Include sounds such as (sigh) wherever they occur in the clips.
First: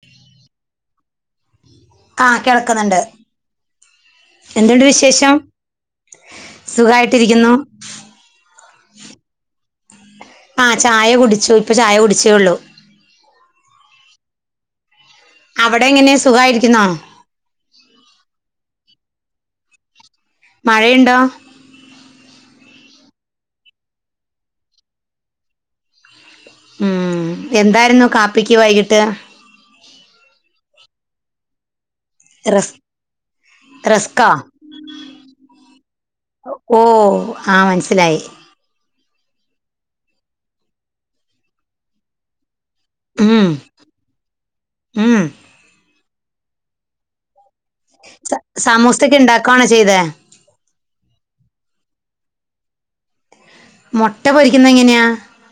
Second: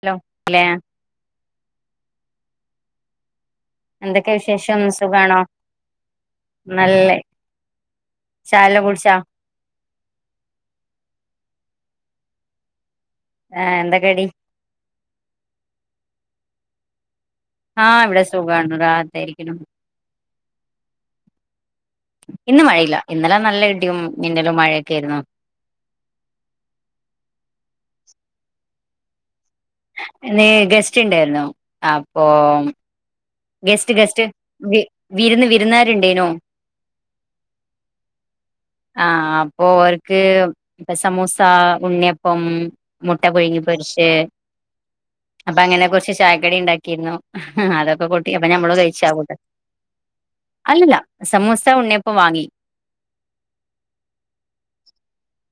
Hello (unintelligible) ആഹ് കേൾക്കുന്നുണ്ട് എന്തൊക്കെ വിശേഷം എന്തുണ്ട് സുഖാണോ വിശേഷം സുഖായിട്ടിരിക്കുന്നു ചായയെല്ലാം കുടിച്ചാ ആഹ് ചായ കുടിച്ചു ഇപ്പം ചായ കുടിച്ചേയുള്ളൂ ആഹ് എന്താ കടി അവിടെ എങ്ങനെ സുഖായിരിക്കുന്നോ ആഹ് ഇവിടെ സുഖുമാണടാ വെറുതെയിരിക്കുന്നു മഴയുണ്ടോ ഇന്ന് മഴയില്ല ഇന്നലെ നല്ല ഇടിയും മിന്നലും മഴയൊക്കെ ആയിരുന്നു ഉം എന്തായിരുന്നു കാപ്പിക്ക് വൈകിട്ട് ഇന്ന് ഗസ്റ്റ് ഉണ്ടായിരുന്നു അപ്പൊ റസ് ഗസ്റ്റ് ഗസ്റ്റ് റസ്കോ വി വിരുന്ന് വിരുന്നാരുണ്ടാനു ഓ ആഹ് മനസ്സിലായി ആഹ് അപ്പൊ ഓർക്ക് സമുസ ഉണ്ണിയപ്പം മുട്ട ഉം പുഴുങ്ങി പൊരിച്ച് ഉം അപ്പൊ അങ്ങനെ കുറച്ച് ചായക്കടി ഉണ്ടാക്കിയിരുന്നു ആഹ് അതൊക്കെ കൊ സമൂസക്ക്‌ ഉണ്ടാക്കാണോ ചെയ്തെ അല്ല അല്ല സമൂസ ഉള്ളിയപം വാങ്ങി മുട്ട പൊരിക്കുന്ന എങ്ങനെയാ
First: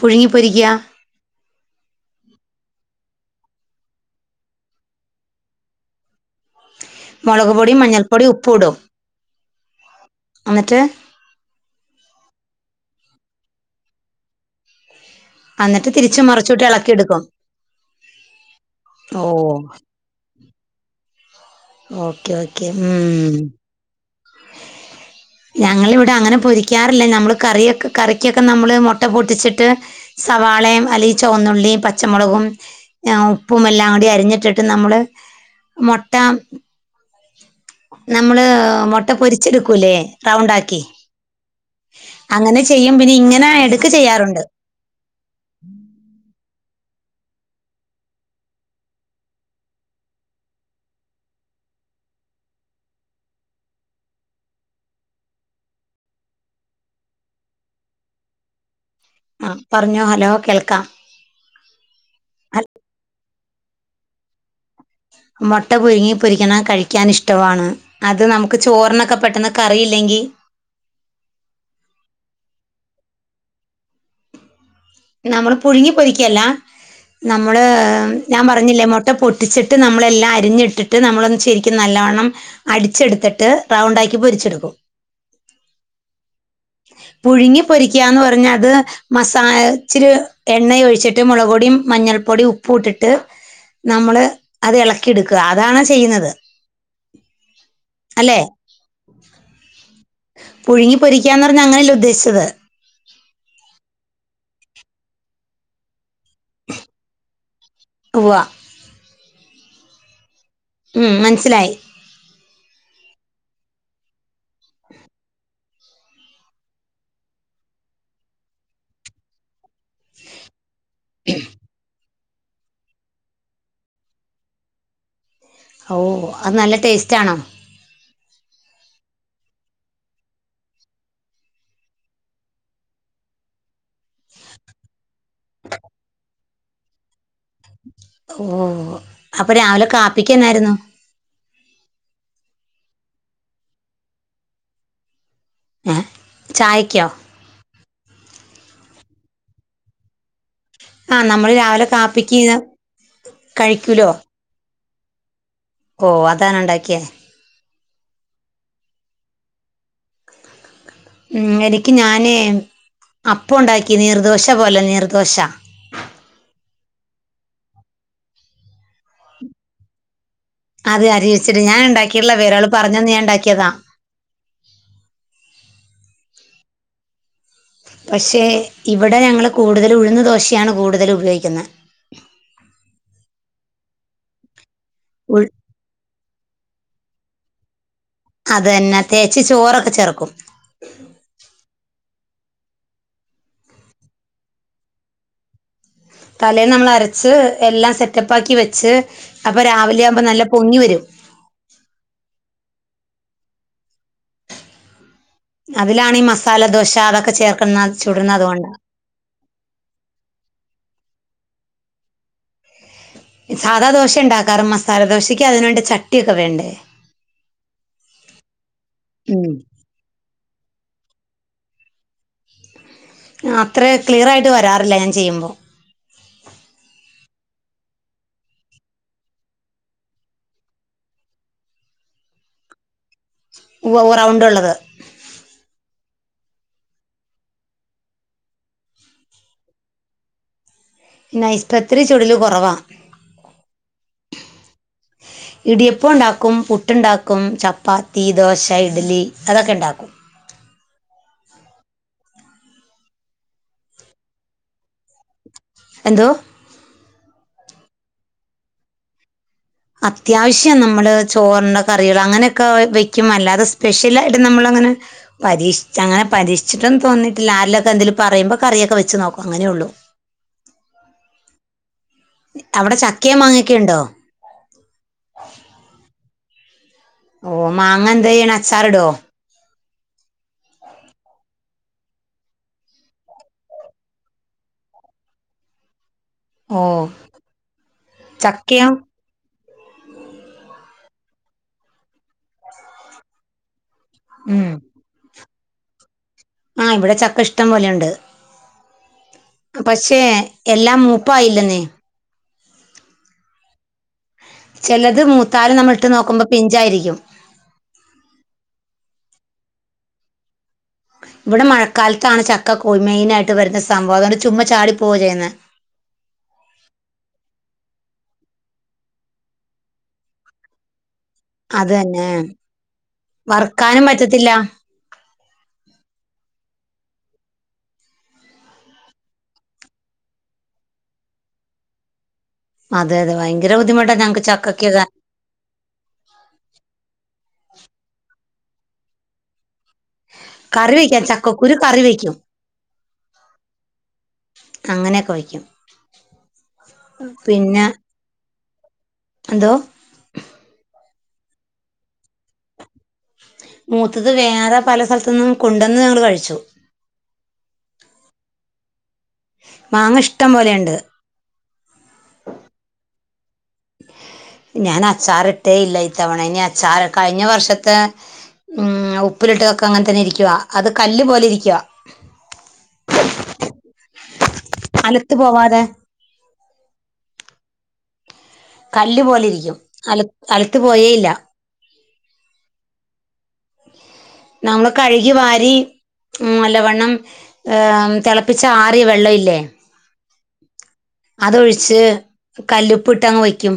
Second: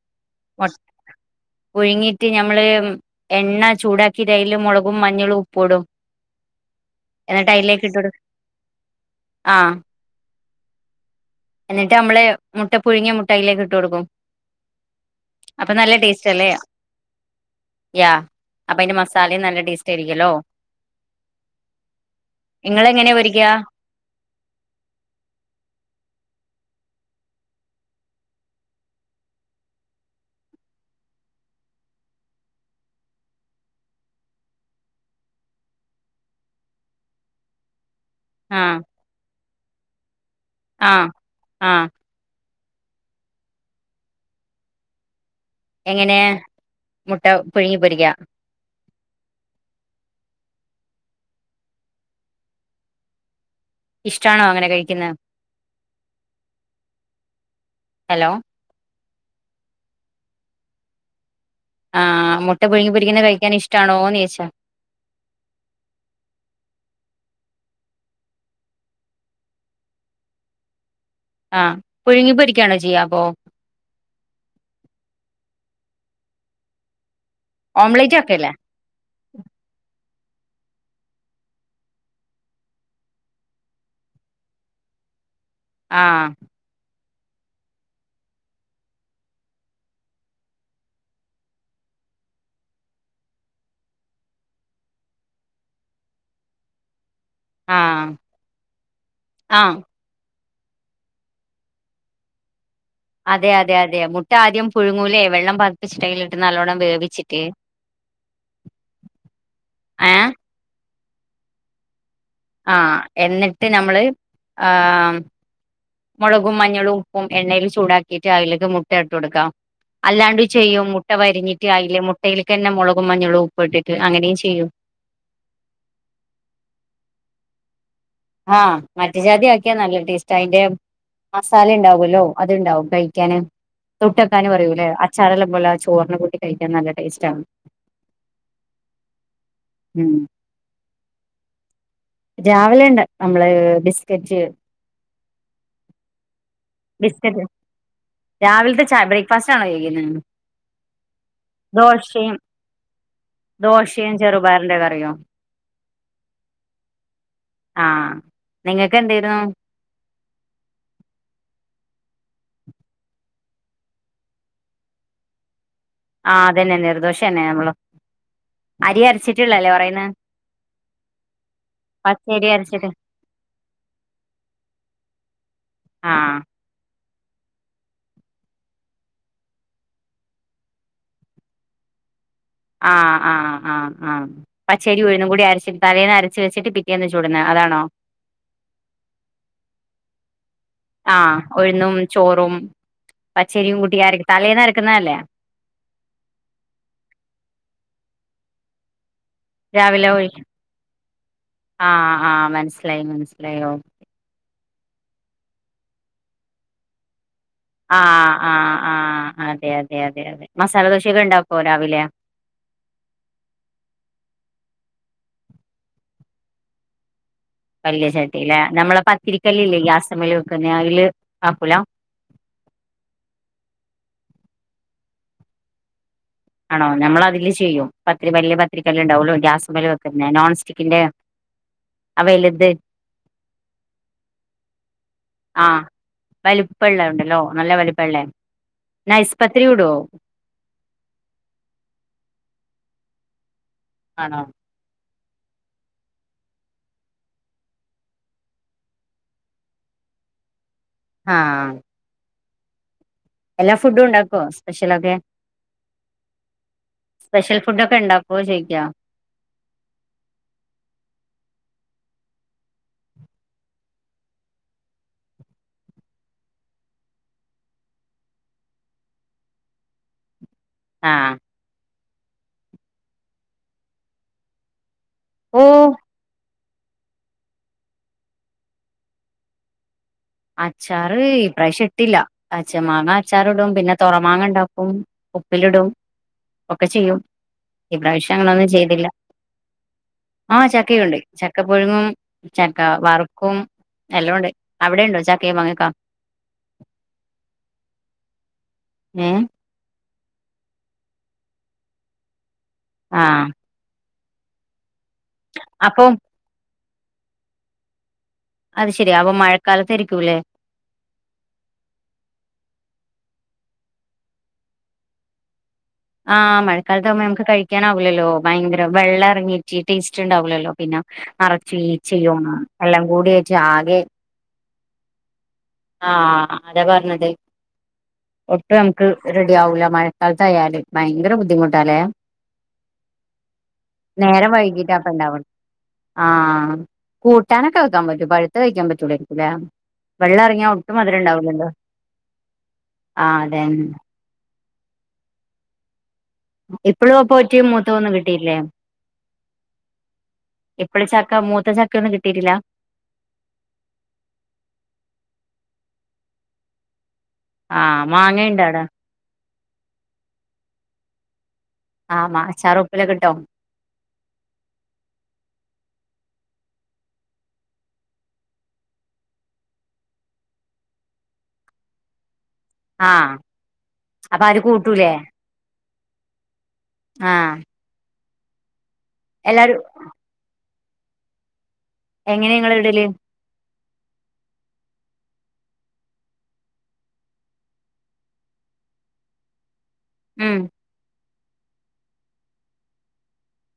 പുഴുങ്ങി മു പൊരിക്കുക പുഴുങ്ങിട്ട് ഞമ്മള് എണ്ണ ചൂടാക്കിട്ട് അയില് മുളകും മഞ്ഞളും ഉപ്പു ഇടും എന്നിട്ട് മുളക് പൊടിയും അയിലേക്ക് ഇട്ട് കൊടു മഞ്ഞൾപ്പൊടിയും ഉപ്പും ഇടും ആഹ് എന്നിട്ട് എന്നിട്ട് ഞമ്മള് മുട്ട പുഴുങ്ങിയ മുട്ട അയിലേക്ക് ഇട്ട് കൊടുക്കും അപ്പൊ എന്നിട്ട് നല്ല തിരിച്ചും ടേസ്റ്റ് അല്ലേ മറിച്ചിട്ട് ഇളക്കി എടുക്കും യാ അപ്പൊ അയിന്റെ ഓ മസാലയും നല്ല ടേസ്റ്റ് ആയിരി ക്കുലോ ഓക്കെ ഓക്കെ ഉം ഇങ്ങളെങ്ങനെ പൊരിക്കാ ഞങ്ങളിവിടെ അങ്ങനെ പൊരിക്കാറില്ല നമ്മൾ കറിയൊക്കെ കറിക്കൊക്കെ നമ്മൾ മുട്ട പൊട്ടിച്ചിട്ട് സവാളയും അല്ല ചുവന്നുള്ളി പച്ചമുളകും ഉപ്പും എല്ലാം കൂടി അരിഞ്ഞിട്ടിട്ട് നമ്മള് മുട്ട നമ്മൾ ആഹ് മുട്ട പൊരിച്ചെടുക്കൂല്ലേ റൗണ്ട് ആക്കി ആഹ് ആഹ് അങ്ങനെ ചെയ്യും പിന്നെ ഇങ്ങനെ ഇടക്ക് ചെയ്യാറുണ്ട് എങ്ങനെ മുട്ട പുഴുങ്ങി പൊരിക്ക ഇഷ്ടാണോ അങ്ങനെ കഴിക്കുന്നെ ഹലോ ആഹ് പറഞ്ഞോ ഹലോ കേൾക്കാം ആഹ് മുട്ട ഹൽ- പുഴുങ്ങി പൊരിക്കുന്ന കഴിക്കാൻ ഇഷ്ടണോന്ന് ചോയിച്ചാ മുട്ട പുഴുങ്ങി പൊരിക്കണ കഴിക്കാൻ ഇഷ്ടവാണ് അത് നമുക്ക് ചോറിനൊക്കെ പെട്ടെന്ന് കറിയില്ലെങ്കിൽ ആഹ് പുഴുങ്ങിപ്പോരിക്കണോ ചെയ്യാ അപ്പൊ നമ്മൾ പുഴുങ്ങി പൊരിക്കല്ല നമ്മൾ ഓംലേറ്റ് ഞാൻ ആക്കല്ലേ പറഞ്ഞില്ലേ മു ട്ട പൊട്ടിച്ചിട്ട് നമ്മളെല്ലാം അരിഞ്ഞിട്ടിട്ട് നമ്മളൊന്ന് ശരിക്കും നല്ലവണ്ണം അടിച്ചെടുത്തിട്ട് റൗണ്ട് ആക്കി പൊരിച്ചെടുക്കും ആഹ് പുഴുങ്ങി പൊരിക്കാന്ന് പറഞ്ഞ അത് മസാ ഇച്ചിരി എണ്ണ ഒഴിച്ചിട്ട് മുളക് പൊടിയും മഞ്ഞൾപ്പൊടിയും ഉപ്പു ഇട്ടിട്ട് നമ്മൾ അത് ഇളക്കി എടുക്കുക അതാണ് ചെയ്യുന്നത് ആഹ് അല്ലെ ആഹ് പുഴുങ്ങി പൊരിക്കാന്ന് പറഞ്ഞാ അങ്ങനെയല്ല ഉദ്ദേശിച്ചത് അതെ അതെ അതെ മുട്ട ആദ്യം പുഴുങ്ങൂലേ വെള്ളം പതിപ്പിച്ചിട്ട് അയിലിട്ട് നല്ലോണം വേവിച്ചിട്ട് ഉവ്വാ ഏഹ് ഉം മനസ്സിലായി ആഹ് എന്നിട്ട് നമ്മൾ ആഹ് മുളകും മഞ്ഞളും ഉപ്പും എണ്ണേൽ ചൂടാക്കിയിട്ട് അയിലേക്ക് മുട്ട ഇട്ട് കൊടുക്കാം അല്ലാണ്ട് ചെയ്യും മുട്ട വരിഞ്ഞിട്ട് അയില് മുട്ടയിലേക്ക് തന്നെ മുളകും മഞ്ഞളും ഉപ്പു ഇട്ടിട്ട് അങ്ങനെയും ചെയ്യും ഓഹ് അത് നല്ല ടേസ്റ്റ് ആണോ ആഹ് മറ്റു ജാതി ആക്കിയാ നല്ല ടേസ്റ്റ് അയിന്റെ മസാല ഉണ്ടാവുല്ലോ അത്ണ്ടാവും കഴിക്കാന് തൊട്ടക്കാന് പറയൂല്ലേ ശകല പോലെ ആ ചോറിന് കൂട്ടി കഴിക്കാൻ നല്ല ടേസ്റ്റ് ആണ് ഓഹ് അപ്പൊ രാവിലെ കാപ്പിക്ക്‌ എന്നായിരുന്നു രാവിലെ ഉണ്ട് നമ്മള് ബിസ്കറ്റ് ഏ ചായക്കോ ബിസ്ക്കറ്റ് രാവിലത്തെ ചാ ബ്രേക്ക്ഫാസ്റ്റ് ആണോ ചോയിക്കുന്നെ ആഹ് നമ്മള് രാവിലെ ദോശയും കാപ്പിക്ക് കഴിക്കൂലോ ദോശയും ചെറുപയറിന്റെ കറിയോ ഓ അതാണ് ഉണ്ടാക്കിയേ ആ നിങ്ങൾക്ക് എന്തേനു ഉ ഇങ്ങേര്ക്ക് ഞാനേ അപ്പുണ്ടാക്കി നീർ ദോശ പോലെ നീർ ദിശ ആ അതന്നെ നീർ ദോശ തന്നെ നമ്മള് അരി അരച്ചിട്ടുള്ളല്ലേ പറയന്ന് അത് അരിവച്ചിട്ട് ഞാൻ ഉണ്ടാക്കയിള്ള ഒരാൾ പറഞ്ഞന്ന് ഞാൻ ഉണ്ടാക്കിയതാ ആ പക്ഷേ ഇവിടെ ഞങ്ങൾ കൂടുതൽ ഉഴുന്ന് ദോശയാണ് കൂടുതല ഉപയോഗിക്കുന്നത് ആ ആ ആ ആ പച്ചരി ഉഴുന്നും ഉ കൂടി അരച്ചി തലേന്ന് അരച്ച് വെച്ചിട്ട് പിറ്റേന്ന് ചുടുന്നത് അതാണോ അത് തന്നെ തേച്ച ചോറൊക്കെ ചേർക്കും ആഹ ഒഴുന്നും ചോറും പച്ചരിയും കൂട്ടി അരക്ക് തലേന്ന് തലേന്ന അരക്കുന്ന അല്ലേ തലേന്ന് നമ്മൾ അരച്ച് എല്ലാം സെറ്റപ്പാക്കി വെച്ച് അപ്പൊ രാവിലെ ആകുമ്പോൾ നല്ല പൊങ്ങി വരും ആ ആ മനസ്സിലായി മനസ്സിലായി ഓ അതിലാണ് ഈ മസാല ദോശ അതൊക്കെ ചേർക്കും ആ ആ ആ അതെ അതെ അതെ അതെ മസാല ദോശൊക്കെ ഉണ്ടാക്കുമോ രാവിലെ സാധാ ദോശ ഉണ്ടാക്കാററ് മസാല ദോശയ്ക്ക് അതിനുവേണ്ടി ചട്ടിയൊക്കെ വേണ്ടേ വലിയ ചേട്ടല്ലേ നമ്മള ഉം പത്തിരിക്കല്ല ഇല്ലേ ഗ്യാസ് മേലെ വെക്കുന്ന അതില് ആക്കൂലോ അത്ര ക്ലിയർയിട്ട് വരാറില്ല ഞാൻ ചെയ്യുമ്പോൾ ആണോ നമ്മൾ അതില് ചെയ്യും പത്തിരി കല്ല് പത്തിരിക്കല് ഉണ്ടാവുള്ളൂ ഗ്യാസ് പല് വെക്കുന്ന നോൺ സ്റ്റിക്കിന്റെ ആ വലുത് റൗണ്ട് ഉള്ളത് ആഹ വലിപ്പള്ള ഉണ്ടല്ലോ നല്ല വലിപ്പള്ള നൈസ് പത്തിരി ചൂടോ പിന്നെ നൈസ് പത്തിരി ചൊടിൽ കുറവാണ് ആണോ (inaudible) ഇടിയപ്പോം ഉണ്ടാക്കും പുട്ടുണ്ടാക്കും ചപ്പാത്തി ദോശ ഇഡ്ലി അതൊക്കെ ഉണ്ടാക്കും ആ എല്ലാം ഫുഡും ഉണ്ടാക്കോ സ്പെഷ്യൽ ഒക്കെ എന്തോ സ്പെഷ്യൽ ഫുഡ് ഒക്കെ ഉണ്ടാക്കുമെന്ന് ചോദിക്കാം അത്യാവശ്യം നമ്മള് ചോറിൻ്റെ കറികൾ അങ്ങനെയൊക്കെ വയ്ക്കും അല്ലാതെ സ്പെഷ്യലായിട്ട് നമ്മൾ അങ്ങനെ പരീക്ഷ അങ്ങനെ പരീക്ഷിട്ടും തോന്നിട്ടില്ല ആരെങ്കിലുമൊക്കെ എന്തെങ്കിലും പറയുമ്പോൾ കറിയൊക്കെ വെച്ച് നോക്ക അങ്ങനെ ഉള്ളു ആ അവിടെ ചക്കയും മാങ്ങയും ഒക്കെ ഉണ്ടോ ഓ ഓ മാങ്ങ എന്ത് ചെയ്യണം അച്ചാർ ഇടും അച്ചാറ് ഇപ്രാവശ്യം ഇട്ടില്ല പച്ച മാങ്ങ അച്ചാർ ഇടും പിന്നെ തൊറമാങ്ങ ഇണ്ടാക്കും. ഉപ്പിലിടും ഓ ഒക്കെ ചെയ്യും ഇപ്രാവശ്യം അങ്ങനൊന്നും ചക്കയോ ചെയ്തില്ല. ആ ചക്കയും ഉണ്ട് ചക്ക പുഴുങ്ങും ചക്ക വറു ക്കും എല്ലാം ഉണ്ട് ഉം അവിടെ ഉണ്ടോ ചക്കേ മാങ്ങേക്കെ? ആഹ് ഇവിടെ ചക്ക ഇഷ്ടം പോലെയുണ്ട്. ഉം പക്ഷേ എല്ലാം മൂപ്പായില്ലെന്നേ ആഹ് ചെലത് മൂത്താലും നമ്മളിട്ട് അപ്പം നോക്കുമ്പോ പിഞ്ചായിരിക്കും. അത് ശെരിയാ അപ്പൊ മഴക്കാലത്ത് ഇരിക്കൂല്ലേ? ഇവിടെ മഴക്കാലത്താണ് ചക്കക്കോ മെയിനായിട്ട് വരുന്ന സംഭവം അതുകൊണ്ട് ചുമ്മാ ചാടി പോവ്വ ചെയ്യുന്നേ. ആഹ് മഴക്കാലത്ത് ആകുമ്പോ നമുക്ക് കഴിക്കാനാവൂലല്ലോ ഭയങ്കര വെള്ളം ഇറങ്ങിയിട്ട് ടേസ്റ്റ് ഉണ്ടാവില്ലല്ലോ പിന്നെ നറച്ചു അത് തന്നെ ഈച്ചയുആണ് എല്ലാം കൂടി ജ് ആകെ ത്തില്ല ആഹ് ആത പറഞ്ഞത്. ഒട്ടും നമക്ക് റെഡി ആവൂല്ല മഴക്കാലത്തായാലെ ഭയങ്കര ബുദ്ധിമുട്ടാല്ലേ? അതെ അതെ ഭയങ്കര ബുദ്ധിമുട്ട ഞങ്ങക്ക് നേരം ചക്കക്യൊക്കെ വൈകീട്ടാ അപ്പ ഉണ്ടാവുള്ളൂ ആഹ് കൂട്ടാനൊക്കെ വെക്കാൻ പറ്റും പഴുത്ത കഴിക്കാൻ പറ്റുള്ളായിരിക്കൂല്ലേ? കറി ഒട്ടും മധുരം വെക്കാം ഉണ്ടാവുലല്ലോ ചക്കക്കുരു കറി വെക്കും ആഹ് അതെന്നേ. അങ്ങനയൊക്കെ വെയ്ക്കും. ഇപ്പോഴും അപ്പൊ ഒറ്റയും മൂത്ത ഒന്നും കിട്ടിയില്ലേ? എന്തോ? എപ്പള് ചക്ക മൂത്ത ചക്ക ഒന്നും കിട്ടിട്ടില്ല. മൂത്തത് വേറെ പല സ്ഥലത്തു നിന്നും കൊണ്ടെന്ന് ഞങ്ങള് കഴിച്ചു. ആഹ് മാങ്ങ ഉണ്ടോ അവിടേ? മാങ്ങ ഇഷ്ടം പോലെയിണ്ട്. ആഹ് മാങ്ങച്ചാറ് ഉപ്പിലക്കെ ഇട്ടോ? ഞാൻ അച്ചാറിട്ടേ ഇല്ല ഇത്തവണ ഇനി അച്ചാർ കഴിഞ്ഞ വർഷത്തെ ഉം ഉപ്പിലിട്ടതൊക്കെ അങ്ങനെ തന്നെ ഇരിക്കുവ അത് കല്ല് പോലെ ഇരിക്കുവ. ആഹ് അപ്പ അര് കൂട്ടൂല്ലേ? അലത്ത് പോവാതെ ആഹ്. കല്ല് പോലെ ഇരിക്കും അല അലത്ത് പോയെയില്ല. എങ്ങനെ നിങ്ങള് ഇടല്? നങ്ങള് കഴുകി വാരി ഉം നല്ലവണ്ണം ഏഹ് തിളപ്പിച്ചാറിയ വെള്ളം ഇല്ലേ? ഉം അതൊഴിച്ച് കല്ലുപ്പ് ഇട്ടങ്ങ് വയ്ക്കും.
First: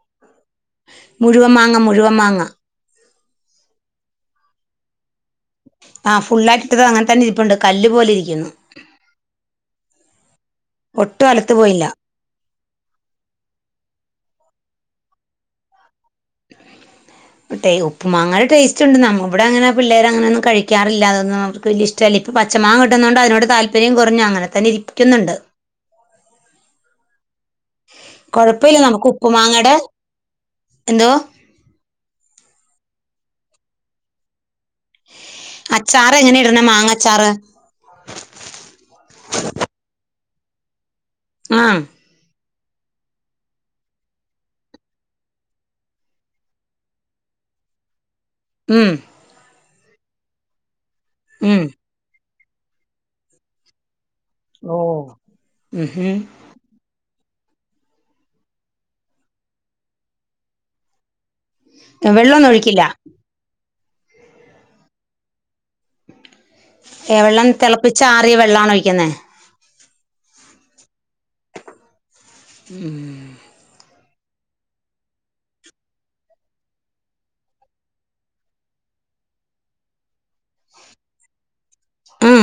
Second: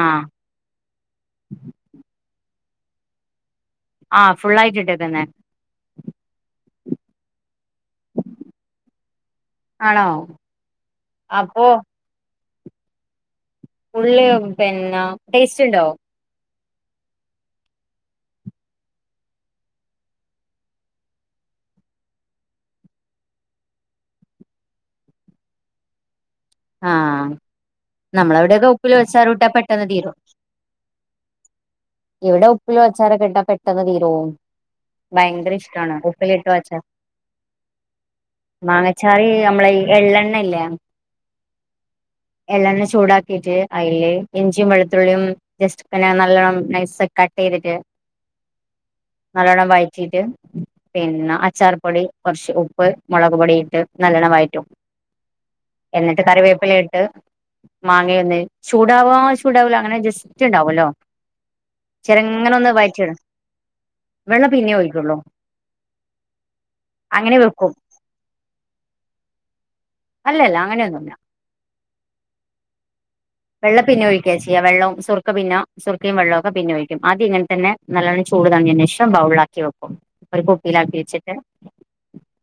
ആഹ്. മുഴുവൻ മാങ്ങ മുഴുവൻ മാങ്ങ. ആഹ് ഫുള്ളായിട്ടിട്ട് തന്നെ ആഹ് ഫുള്ളായിട്ടിട്ടത് അങ്ങനെ തന്നെ ഇരുപ്പുണ്ട് കല്ല് പോലെ ഇരിക്കുന്നു. ആണോ ഒട്ടും അലത്ത് അപ്പൊ പോയില്ല. ഉള്ളി പിന്ന ടേസ്റ്റ് ഇണ്ടോ? (inaudible) ടെയ് ഉപ്പ് മാങ്ങടെ ടേസ്റ്റ് ഉണ്ട്ന്നമ്മ ഇവിടെ അങ്ങനെ പിള്ളേർ അങ്ങനൊന്നും കഴിക്കാറില്ല അതൊന്നും അവർക്ക് വലിയ ഇഷ് ട്ടല്ല ഇപ്പ പച്ച മാങ്ങ കിട്ടുന്നൊണ്ട് അതിനോട് താല്പര്യം കൊറഞ്ഞു അങ്ങനെ തന്നെ ഇരിക്കുന്നുണ്ട്. ആഹ് നമ്മളവിടെയക്കെ കൊഴപ്പമില്ല ഉപ്പിൽ നമുക്ക് വെച്ചാറൂട്ടാ ഉപ്പുമാങ്ങയുടെ പെട്ടെന്ന് തീരും എന്തോ ഇവിടെ ഉപ്പിൽ വെച്ചാരക്കെട്ടാ പെട്ടന്ന് തീരവും. ഭയങ്കര ഇഷ്ടവാണ് അച്ചാറ് എങ്ങനെ ഉപ്പില്ലിട്ട് ഇടണെ വച്ചാ മാങ്ങ അച്ചാറ് മാങ്ങച്ചാറി നമ്മളെ ഈ എള്ളെണ്ണല്ലേ? ആഹ് എള്ളെണ്ണ ചൂടാക്കിട്ട് അയില് ഇഞ്ചിയും വെളുത്തുള്ളിയും ന്ന് ജസ്റ്റ് പിന്നെ നല്ലോണ്ണം നൈസ് കട്ട് ചെയ്തിട്ട് ഉം നല്ലോണ്ണം വയറ്റിട്ട് പിന്നെ ഉം അച്ചാർ പൊടി കുറച്ച് ഉപ്പ് മുളക് പൊടിയിട്ട് നല്ലോണം വയറ്റും ഓ ഉഹും വേപ്പിലയിട്ട് മാങ്ങ ഒന്ന് ചൂടാവ ചൂടാവൂല അങ്ങനെ ജസ്റ്റ് ഉണ്ടാവുല്ലോ ഉം വെള്ളൊന്നും ചെറങ്ങനെ ഒന്ന് ഒഴിക്കില്ല വയറ്റിയിടും വെള്ളം പിന്നെ ഒയിക്കുള്ളൂ എ വെള്ളം തിളപ്പിച്ചാറിയ വെള്ളാണ് ഒഴിക്കുന്നേ അല്ലല്ല അങ്ങനെയൊന്നുല്ലാ ഉം വെള്ളം പിന്നൊഴിക്കുക ചെയ്യാ വെള്ളവും സുർക്ക പിന്നാ സുർക്കയും വെള്ളവുംക്കെ പിന്നൊഴിക്കും ആദ്യം ഇങ്ങനെ തന്നെ നല്ലവണ്ണം ചൂട് താങ്ങിയതിന് ശേഷം ബൗളിലാക്കി വെക്കും ഒരു കുപ്പിയിലാക്കി വെച്ചിട്ട് ഉം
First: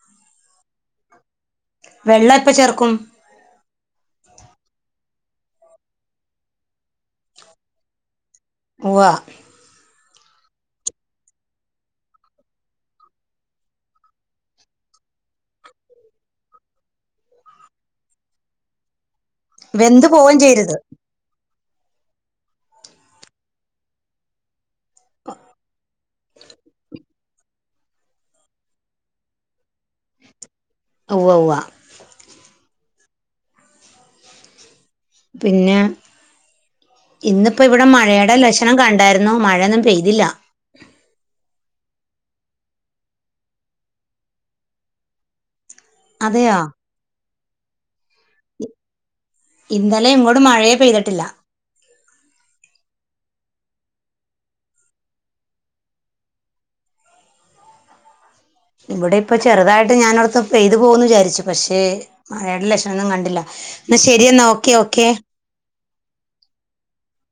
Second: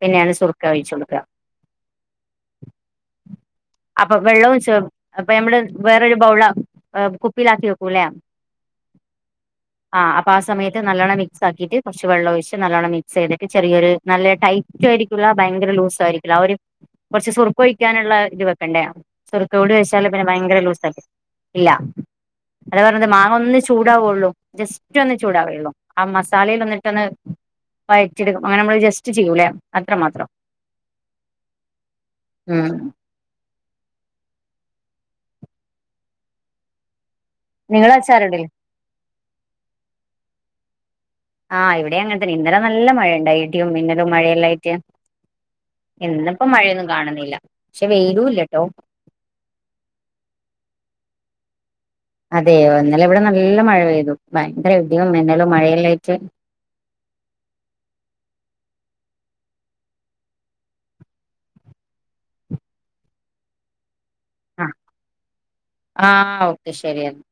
പിന്നെയാണ് സുർക്ക ഒഴിച്ചു കൊടുക്കുക വെള്ളം എപ്പ ചേർക്കും അപ്പൊ വെള്ളവും ചെ അപ്പൊഞമ്മള് വേറൊരു ബൗളില് കുപ്പിലാക്കി വെക്കൂല്ലെ ഉവ്വ ആഹ് അപ്പ ആ സമയത്ത് നല്ലോണം മിക്സ് ആക്കിയിട്ട് കുറച്ച് വെള്ളം ഒഴിച്ച് നല്ലോണം മിക്സ് ചെയ്തിട്ട് ചെറിയൊരു നല്ല ടൈ റ്റായിരിക്കൂല്ല ഭയങ്കര ലൂസായിരിക്കൂല്ല ആ ഒരു കുറച്ച് സുറുക്കൊഴിക്കാനുള്ള ഇത് വെ ക്കണ്ടയ വെന്ത് സുറുക്കകൂടിഒഴിച്ചാല് പിന്നെ പോവേം ഭയങ്കര ചെയ്യരുത് ലൂസായ് ഇല്ല അതാ പറഞ്ഞത് മാങ്ങ ഒന്ന് ചൂടാവുള്ളൂ ജസ്റ്റ് റ്റൊന്ന് ചൂടാവേയുള്ളൂ ആ മസാലേലൊന്നിട്ടൊന്ന് വയറ്റ്യെടുക്കും അങ്ങനെ നമ്മള് ജസ്റ്റ് ചെയ്യൂല്ലേ അത്രമാത്രം ഉവ്വ ഉവ്വ ഉം പിന്നെ ഇന്നിപ്പോ ഇവിടെ നിങ്ങള് മഴയുടെ അച്ചാറിടല് ലക്ഷണം കണ്ടായിരുന്നു മഴയൊന്നും പെയ്തില്ല. ആഹ് ഇവിടെയും അങ്ങന തന്നെ ഇന്നലെ നല്ല മഴയുണ്ടായി ഇടിയും മിന്നലും മഴയെല്ലായിട്ട് ഇന്നിപ്പോ അതെയോ മഴയൊന്നും കാണുന്നില്ല പക്ഷെ വെയിലൂല്ലട്ടോ ഇന്നലെ ഇങ്ങോട് മഴയെ പെയ്തിട്ടില്ല അതെയോ ഇന്നലെ ഇവിടെ നല്ല മഴ പെയ്തു ഭയങ്കര ഇടിയും മിന്നലും മഴയെല്ലായിട്ട് ഇവിടെ ഇപ്പൊ ചെറുതായിട്ട് ഞാനോർത്ത് പെയ്തു പോകുന്ന് വിചാരിച്ചു പക്ഷേ മഴേടെ ലക്ഷണൊന്നും കണ്ടില്ല എന്നാ ശരിയെന്നാ ഓക്കെ ഓക്കെ ആഹ് ഓക്കെ ശരിയെന്ന